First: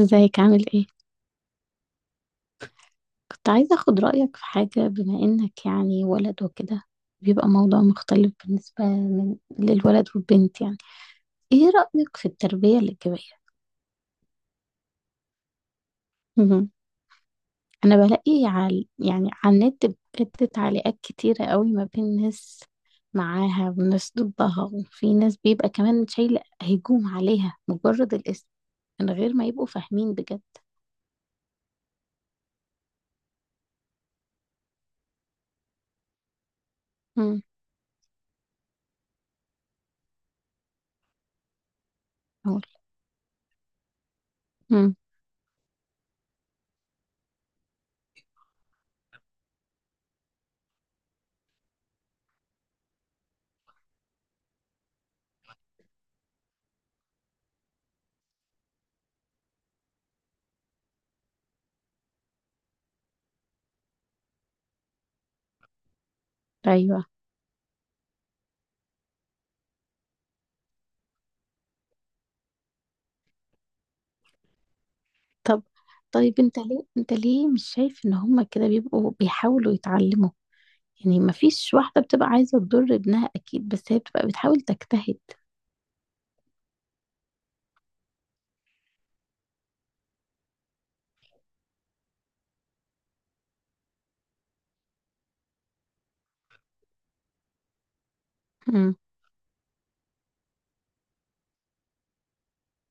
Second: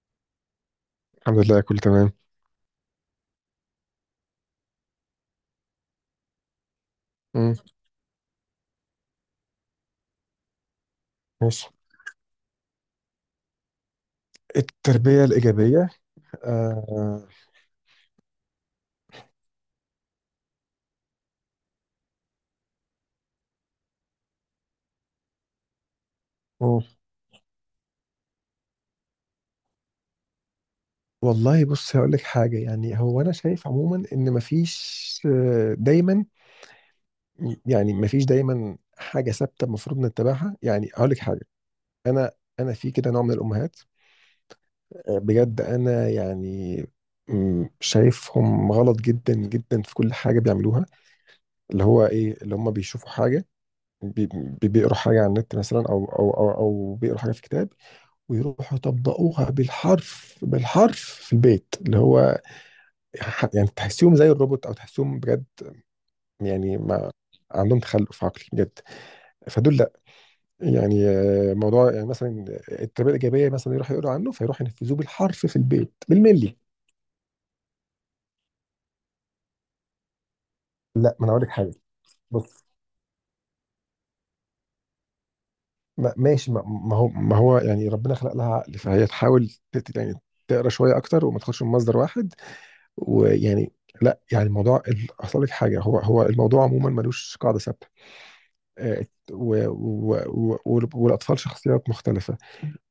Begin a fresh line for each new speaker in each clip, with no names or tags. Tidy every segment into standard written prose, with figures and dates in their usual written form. ازيك؟ عامل ايه؟
الحمد لله كله تمام.
كنت عايزة اخد رأيك في حاجة، بما انك ولد وكده، بيبقى
مم.
موضوع مختلف بالنسبة للولد والبنت يعني.
ماشي.
ايه رأيك في التربية الإيجابية؟
التربية الإيجابية.
مهم.
آه.
انا بلاقي على على النت بجد تعليقات كتيرة قوي، ما بين ناس معاها وناس ضدها، وفي ناس بيبقى كمان شايلة
أوه.
هجوم عليها مجرد الاسم، من غير ما يبقوا فاهمين بجد.
والله بص هقول لك حاجة، يعني هو أنا شايف عموما إن مفيش دايما،
امم،
يعني مفيش دايما حاجة ثابتة المفروض نتبعها. يعني هقول لك حاجة. أنا
اقول.
أنا في كده نوع من الأمهات.
امم.
بجد أنا يعني شايفهم غلط جدا جدا في كل حاجة بيعملوها، اللي هو إيه اللي هم بيشوفوا حاجة، بي- بيقروا حاجة على النت مثلا، أو بيقروا حاجة في كتاب ويروحوا يطبقوها بالحرف بالحرف في البيت، اللي هو يعني تحسيهم زي الروبوت او تحسيهم بجد يعني
ايوه.
ما عندهم تخلف عقلي بجد. فدول لا، يعني موضوع يعني مثلا التربيه الايجابيه مثلا يروحوا يقولوا عنه فيروحوا ينفذوه بالحرف في
طب
البيت
طيب،
بالملي.
انت ليه مش شايف ان هما كده بيبقوا بيحاولوا يتعلموا؟
لا،
يعني
ما انا
ما
اقول لك حاجه،
فيش واحدة بتبقى عايزة
بص،
تضر ابنها اكيد، بس هي بتبقى بتحاول تجتهد.
ما ماشي ما هو يعني ربنا خلق لها عقل، فهي تحاول يعني تقرا شويه اكتر وما تاخدش من مصدر واحد، ويعني لا، يعني الموضوع اصل لك حاجه، هو الموضوع عموما ملوش قاعده ثابته.
امم.
آه، و- والاطفال شخصيات مختلفه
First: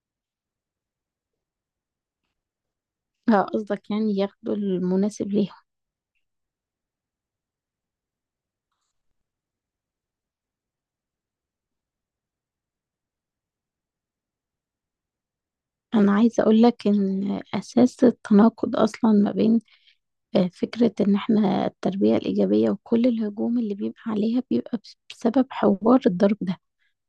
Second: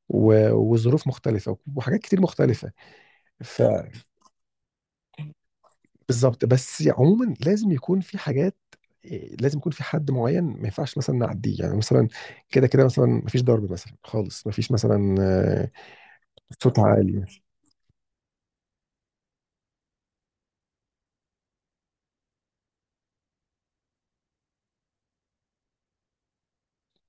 وظروف مختلفه وحاجات كتير مختلفه،
اه، قصدك
فبالظبط.
يعني ياخدوا المناسب ليهم.
بس عموما لازم يكون في حاجات، لازم يكون في حد معين ما ينفعش مثلا نعديه، يعني مثلا كده كده مثلا ما فيش ضرب مثلا خالص، ما فيش مثلا
انا عايزة اقول
صوت
لك
عالي.
ان اساس التناقض اصلا ما بين فكرة ان احنا التربية الايجابية، وكل الهجوم اللي بيبقى عليها بيبقى بسبب حوار الضرب ده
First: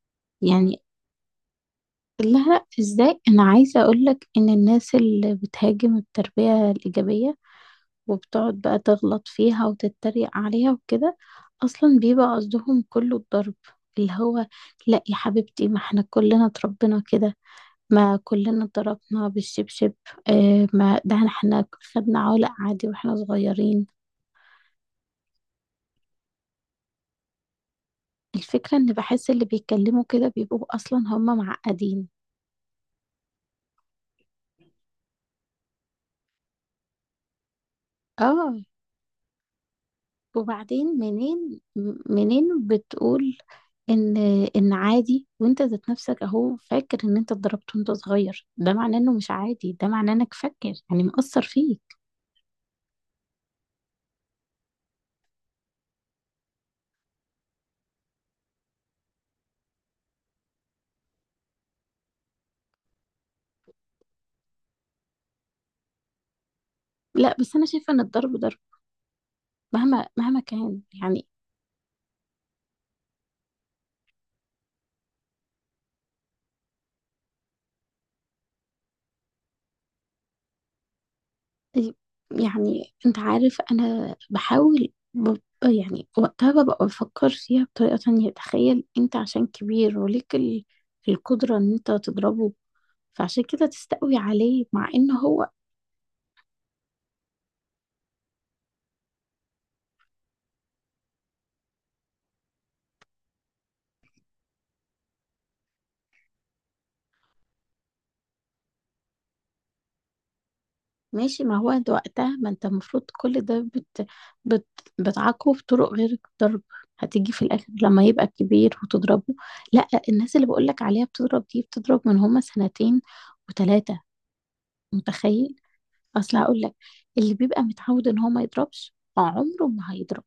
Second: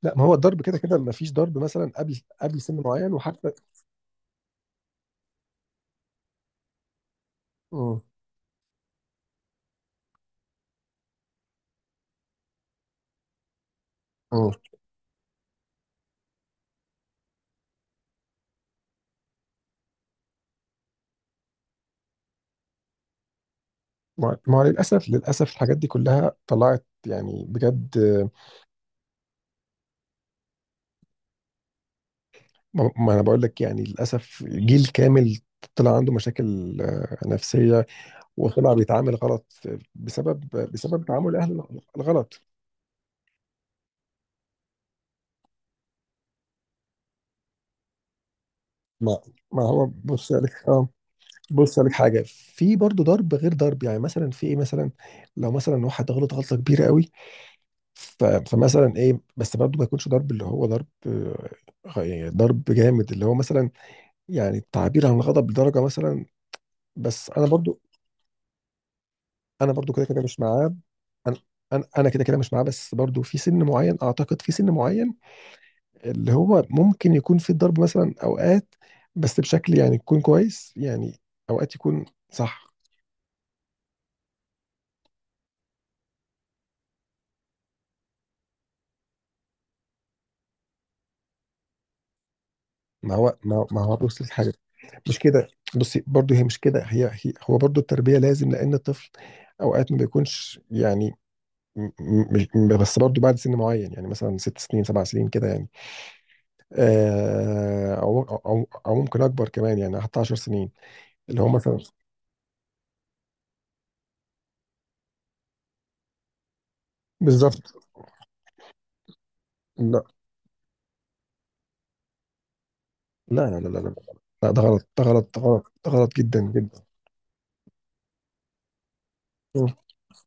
لا، ما هو الضرب كده
يعني.
كده ما فيش ضرب مثلا قبل
لها
سن معين.
ازاي؟ انا
وحتى
عايزة اقول لك ان الناس اللي بتهاجم التربية الايجابية
مم.
وبتقعد بقى تغلط فيها وتتريق عليها وكده، اصلا بيبقى قصدهم كله الضرب، اللي هو
مم.
لا يا حبيبتي، ما احنا كلنا اتربينا كده، ما كلنا اتضربنا بالشبشب. اه، ما ده احنا خدنا علق عادي واحنا صغيرين.
ما هو للاسف للاسف الحاجات دي كلها طلعت يعني بجد.
الفكرة ان بحس اللي بيتكلموا كده بيبقوا اصلا هم معقدين.
ما انا بقول لك، يعني للاسف جيل كامل طلع عنده مشاكل نفسيه،
اه.
وطلع بيتعامل غلط بسبب
وبعدين
تعامل
منين؟
الاهل الغلط.
منين بتقول ان ان عادي؟ وانت ذات نفسك اهو فاكر ان انت اتضربت وانت صغير، ده معناه انه
ما
مش
ما
عادي،
هو
ده معناه
بص
انك
لك،
فاكر،
اه،
يعني مأثر
بص
فيك.
لك حاجه، في برضه ضرب غير ضرب، يعني مثلا في ايه مثلا لو مثلا واحد غلط غلطه كبيره قوي، فمثلا ايه، بس برضه ما يكونش ضرب اللي هو ضرب، يعني ضرب جامد اللي هو مثلا يعني تعبير عن الغضب لدرجه مثلا. بس
لا،
انا
بس انا
برضو،
شايفه ان الضرب ضرب
انا برضو كده
مهما
كده مش معاه.
كان يعني.
انا انا أنا كده كده مش معاه، بس برضو في سن معين، اعتقد في سن معين اللي هو ممكن يكون في الضرب مثلا اوقات، بس بشكل يعني يكون كويس يعني، اوقات يكون صح.
يعني انت عارف انا بحاول ب... يعني وقتها ببقى بفكر فيها بطريقه تانية. تخيل انت عشان كبير وليك القدره ان انت تضربه،
ما هو
فعشان
ما هو
كده
ما هو
تستقوي
بص لحاجه،
عليه، مع ان
مش كده،
هو
بصي برضو هي مش كده، هي هو برضو التربيه لازم، لان الطفل اوقات ما بيكونش يعني م- م- بس برضو بعد سن معين، يعني مثلا ست سنين سبع سنين كده، يعني آه، او او او أو ممكن اكبر كمان يعني حتى 10 سنين، اللي
ماشي.
هو
ما هو
مثلا
انت وقتها، ما انت المفروض كل ده بت... بتعاقبه بطرق غير الضرب، هتيجي في الاخر
بالظبط.
لما يبقى كبير وتضربه. لا،
لا
الناس اللي بقولك عليها بتضرب دي بتضرب من هما سنتين
لا لا لا لا لا
وتلاتة.
لا، ده غلط ده غلط ده
متخيل؟
غلط ده غلط
اصل
جدا
هقولك،
جدا.
اللي بيبقى متعود ان هو ما يضربش عمره
مم.
ما هيضرب.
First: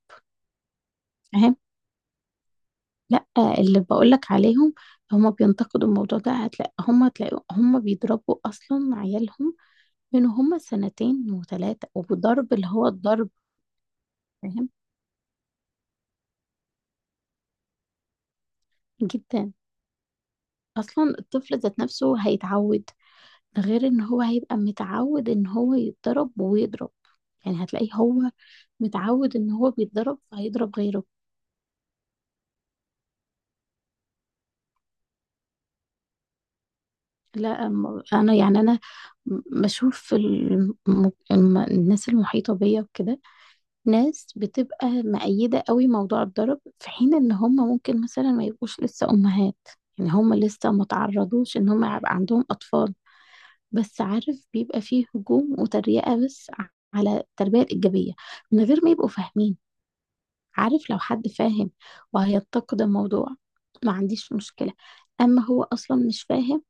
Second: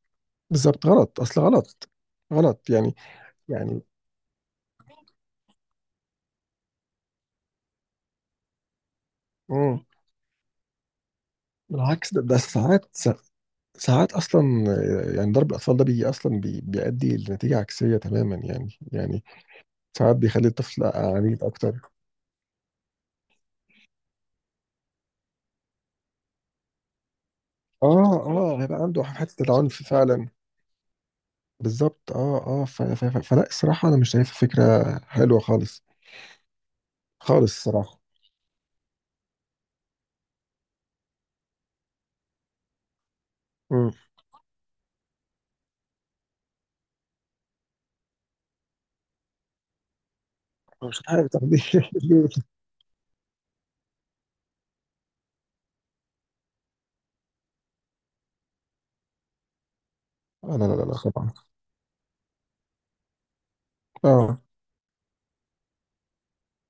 بالظبط، غلط اصل،
فاهم؟
غلط غلط يعني
لا، اللي
يعني
بقولك عليهم، هما بينتقدوا الموضوع ده، هتلاقي هما، تلاقي هما بيضربوا اصلا عيالهم
مم.
من هما سنتين وتلاتة،
بالعكس ده
وبضرب اللي هو
ساعات،
الضرب.
ساعات اصلا
فاهم؟
يعني ضرب الاطفال ده بيجي اصلا بيؤدي لنتيجه عكسيه تماما، يعني
جدا.
ساعات بيخلي الطفل
اصلا
عنيد
الطفل ذات
اكتر.
نفسه هيتعود، ده غير ان هو هيبقى متعود ان هو يتضرب ويضرب. يعني هتلاقيه هو
اه اه، هيبقى عنده
متعود
حته
ان هو
العنف
بيتضرب
فعلا.
فهيضرب غيره.
بالظبط، اه اه، فلا، الصراحه انا مش شايفها فكره حلوه خالص، خالص
لا
الصراحه.
انا بشوف في الناس المحيطة بيا وكده.
مم.
ناس بتبقى مؤيدة قوي موضوع الضرب، في حين ان هم ممكن مثلا ما يبقوش لسه امهات، يعني هم لسه ما
مش عارف طب
تعرضوش ان هم يبقى
ليه
عندهم اطفال. بس عارف بيبقى فيه هجوم وتريقة على التربية الإيجابية من غير ما يبقوا فاهمين.
آه، لا لا لا
عارف،
لا
لو حد
طبعا.
فاهم وهينتقد الموضوع، ما عنديش
اه،
مشكلة. أما هو أصلا مش فاهم،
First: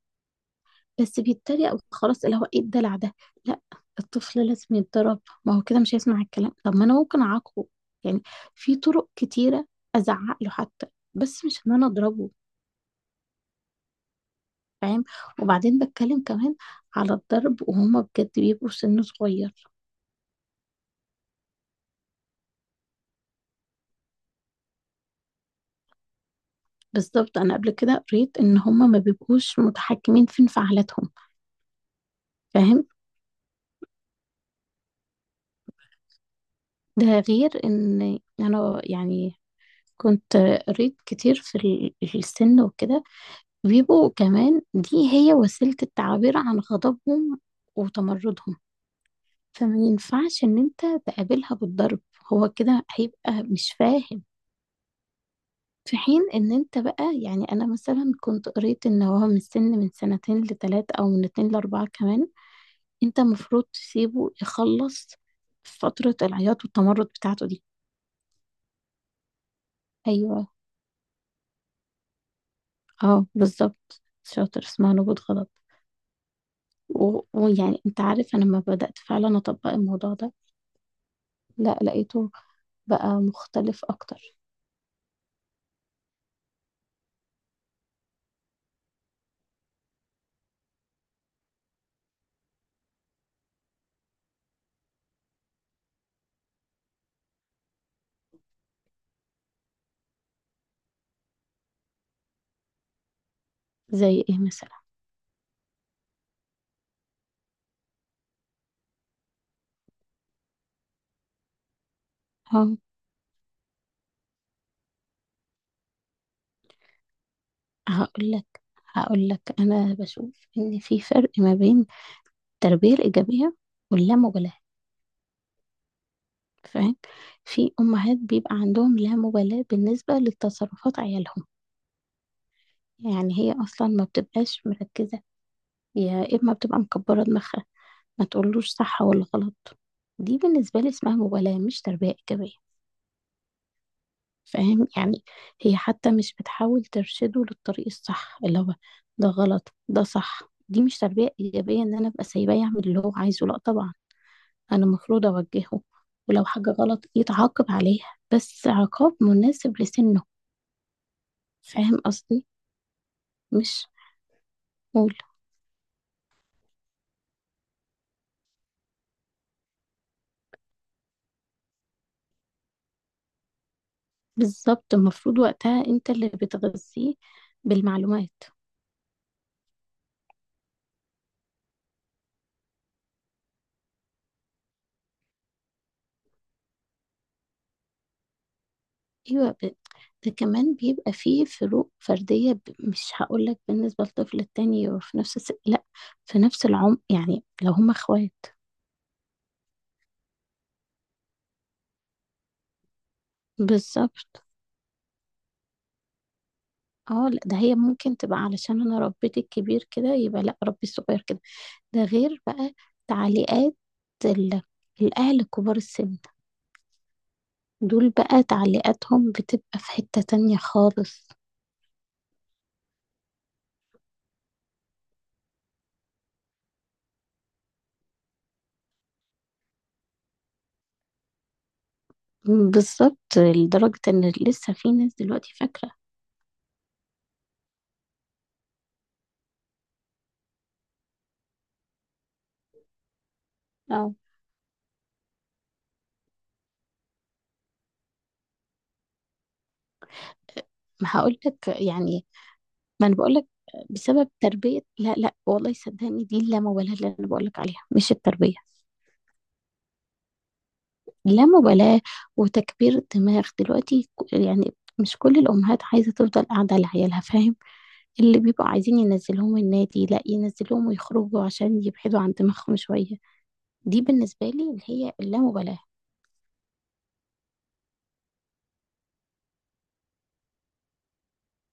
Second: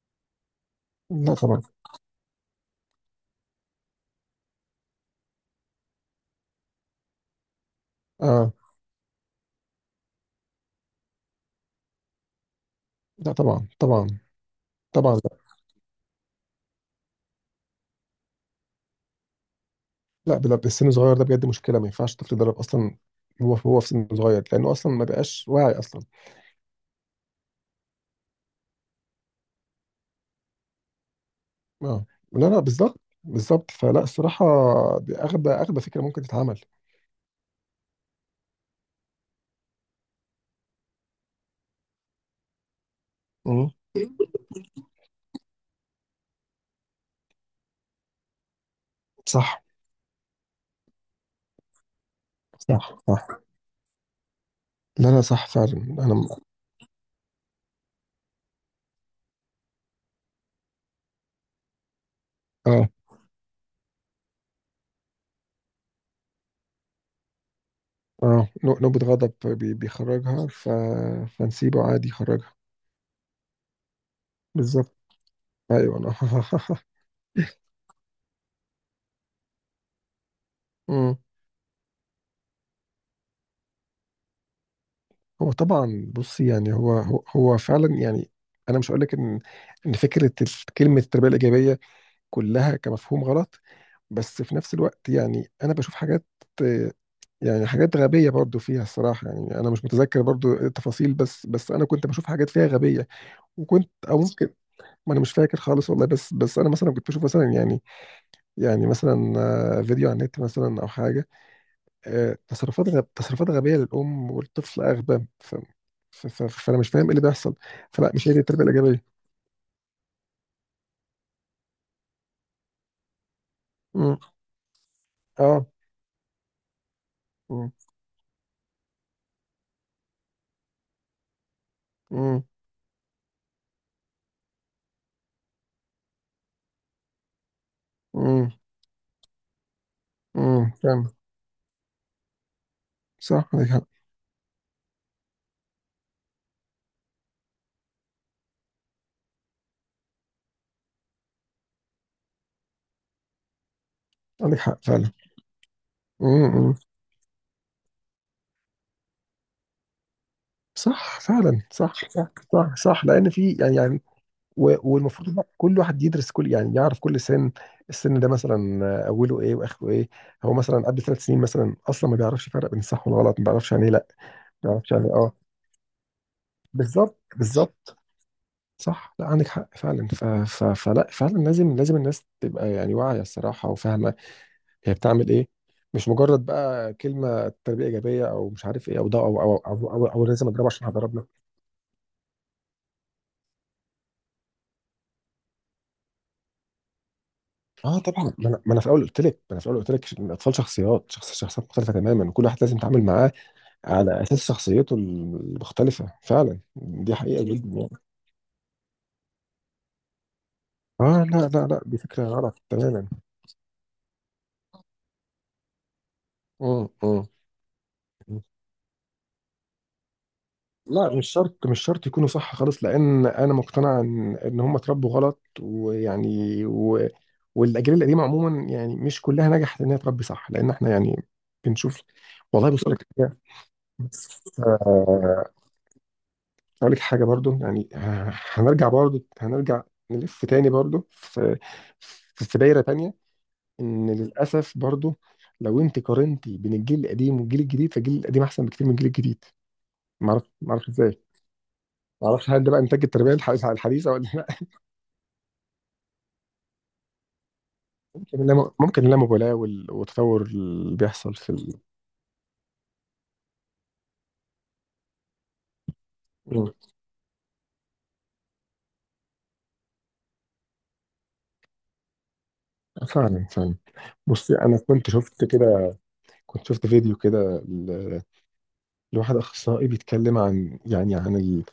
بس
لا طبعا.
بيتريق خلاص، اللي هو إيه الدلع ده؟ لا، الطفل لازم يتضرب، ما هو كده مش هيسمع الكلام. طب ما أنا ممكن أعاقبه يعني،
اه،
في طرق كتيرة، أزعق له حتى، بس مش إن أنا أضربه.
لا طبعا طبعا.
فاهم؟
طبعا لا.
وبعدين بتكلم كمان على الضرب وهما بجد بيبقوا سن صغير.
لا، السن الصغير ده بجد مشكله، ما ينفعش الطفل يتدرب اصلا، هو في سن صغير لانه اصلا ما بقاش واعي اصلا.
بالضبط، أنا قبل كده قريت إن هم ما بيبقوش متحكمين في انفعالاتهم.
اه، لا لا
فاهم؟
بالظبط بالظبط، فلا الصراحه دي اغبى اغبى فكره ممكن تتعمل.
ده غير إن أنا كنت قريت كتير في في السن وكده،
مم.
بيبقوا كمان دي هي وسيلة التعبير عن غضبهم وتمردهم،
صح
فما ينفعش إن أنت تقابلها بالضرب، هو كده
صح صح.
هيبقى مش فاهم.
لا لا صح فعلا،
في
انا
حين إن أنت بقى يعني، أنا مثلا كنت قريت إن هو من السن، من سنتين لتلاتة أو من اتنين لأربعة كمان،
اه
انت المفروض تسيبه يخلص فترة العياط والتمرد بتاعته دي.
اه، نوبة غضب بيخرجها،
ايوه.
فنسيبه عادي يخرجها،
اه بالظبط، شاطر، اسمها
بالظبط.
نبوة غضب.
ايوه انا
ويعني انت عارف انا لما بدأت فعلا اطبق الموضوع ده،
مم.
لا لقيته بقى مختلف اكتر.
هو طبعا، بص، يعني هو فعلا يعني انا مش هقول لك ان، ان فكره كلمه التربيه الايجابيه كلها كمفهوم غلط، بس في نفس الوقت يعني انا بشوف حاجات، آه، يعني حاجات غبيه برضو فيها الصراحه. يعني انا مش متذكر برضو التفاصيل، بس انا كنت بشوف حاجات فيها غبيه، وكنت او
زي ايه
ممكن.
مثلا؟
ما انا مش فاكر خالص والله، بس انا مثلا كنت بشوف مثلا يعني، يعني مثلا فيديو على النت مثلا او حاجه،
اه،
تصرفات تصرفات غبيه للام والطفل اغبى فانا مش فاهم ايه اللي بيحصل. فلا مش
هقول
هي دي
لك.
التربيه الايجابيه.
هقول لك انا بشوف ان في فرق ما بين التربية الإيجابية
امم.
واللامبالاة.
اه.
فاهم؟
امم.
في امهات بيبقى عندهم لا مبالاة بالنسبة لتصرفات عيالهم.
امم.
يعني هي أصلا ما بتبقاش مركزة، يا إما بتبقى مكبرة دماغها، ما
امم.
تقولوش صح ولا غلط. دي
امم.
بالنسبة لي
فاهم.
اسمها مبالاة، مش تربية إيجابية.
صح عندك حق.
فاهم يعني؟ هي حتى مش بتحاول ترشده للطريق الصح، اللي هو ده غلط ده صح. دي مش تربية إيجابية إن أنا أبقى سايباه يعمل اللي هو عايزه، لأ طبعا،
عندك حق
أنا
فعلا.
المفروض أوجهه،
امم.
ولو حاجة
أمم.
غلط يتعاقب عليها، بس عقاب مناسب لسنه.
صح فعلا صح
فاهم
صح
قصدي؟
صح, صح. لان في يعني
مش
يعني
قول.
والمفروض إن كل واحد يدرس كل، يعني يعرف كل سن، السن ده مثلا اوله ايه واخره ايه، هو مثلا قبل ثلاث سنين مثلا اصلا ما بيعرفش يفرق بين الصح والغلط، ما بيعرفش يعني ايه لا، ما بيعرفش
بالظبط،
يعني إيه. اه،
المفروض وقتها انت اللي بتغذيه
بالظبط بالظبط،
بالمعلومات.
صح، لا عندك حق فعلا، فلا فعلا لازم، الناس تبقى يعني واعية الصراحة وفاهمة هي بتعمل ايه، مش مجرد بقى كلمة تربية إيجابية أو مش عارف إيه أو ده، أو
ايوه.
أو أو, أو, أو
ده
لازم أضربه
كمان
عشان
بيبقى
هضربنا.
فيه فروق فردية، مش هقولك بالنسبة للطفل التاني في نفس لا، في نفس العمر، يعني لو هما
آه طبعا،
اخوات.
ما أنا في الأول قلت لك ما أنا في الأول قلت لك إن الأطفال شخصيات شخصيات مختلفة تماما، كل واحد لازم يتعامل معاه على
بالظبط.
أساس شخصيته المختلفة فعلا، دي
اه لا،
حقيقة
ده
جدا
هي
يعني.
ممكن تبقى علشان انا ربيت الكبير كده يبقى لا، ربي الصغير
آه
كده.
لا لا لا، دي
ده
فكرة
غير
غلط
بقى
تماما.
تعليقات ال... الاهل كبار السن،
امم.
دول بقى تعليقاتهم بتبقى في حتة تانية
لا،
خالص.
مش شرط مش شرط يكونوا صح خالص، لان انا مقتنع ان هم اتربوا غلط ويعني والاجيال القديمه عموما يعني مش كلها نجحت ان هي تربي صح، لان احنا يعني بنشوف. والله بص لك
بالظبط،
حاجه،
لدرجة ان لسه في ناس
آه،
دلوقتي فاكرة.
اقول لك حاجه برضو يعني، هنرجع برضو هنرجع نلف تاني برضو في دايره تانيه ان
اه،
للاسف برضو، لو انت قارنتي بين الجيل القديم والجيل الجديد فالجيل القديم احسن بكتير من الجيل الجديد، معرفش معرفش
ما
ازاي،
هقول لك يعني،
ما اعرفش هل ده بقى انتاج
ما انا
التربيه
بقول لك،
الحديثه ولا
بسبب
لا،
تربية، لا لا والله صدقني، دي اللامبالاة اللي انا بقول لك عليها، مش
ممكن
التربية.
اللا ممكن اللامبالاه والتطور اللي بيحصل في
اللامبالاة وتكبير الدماغ دلوقتي، يعني مش كل الأمهات عايزة تفضل
مم.
قاعدة لعيالها. فاهم؟ اللي بيبقوا عايزين ينزلوهم النادي، لا ينزلوهم ويخرجوا عشان يبعدوا عن دماغهم شوية.
فعلا فعلا،
دي بالنسبة
بصي
لي
انا
اللي
كنت
هي
شفت
اللامبالاة.
كده، كنت شفت فيديو كده ل- لواحد اخصائي بيتكلم عن، يعني عن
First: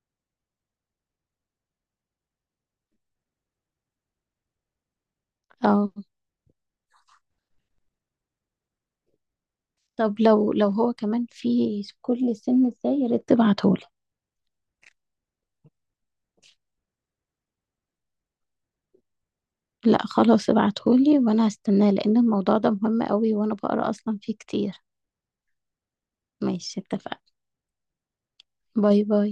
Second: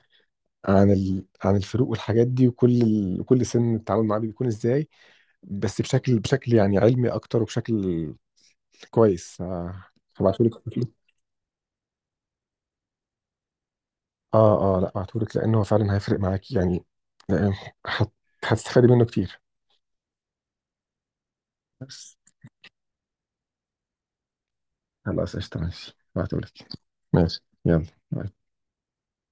عن عن الفروق والحاجات دي وكل كل سن التعامل معاه بيكون ازاي، بس
اه،
بشكل بشكل يعني علمي اكتر وبشكل كويس.
طب
هبعتهولك،
لو هو كمان في كل سن ازاي، يا ريت تبعتهولي.
اه اه، لا هبعتهولك لانه فعلا هيفرق معاكي يعني، لأن هت- هتستفادي منه كتير،
لا خلاص، ابعتهولي وانا هستناه،
بس
لان الموضوع ده مهم قوي، وانا بقرا اصلا فيه كتير.
خلاص قشطة، ماشي بعتهولك.
ماشي، اتفقنا.
ماشي يلا باي.
باي باي.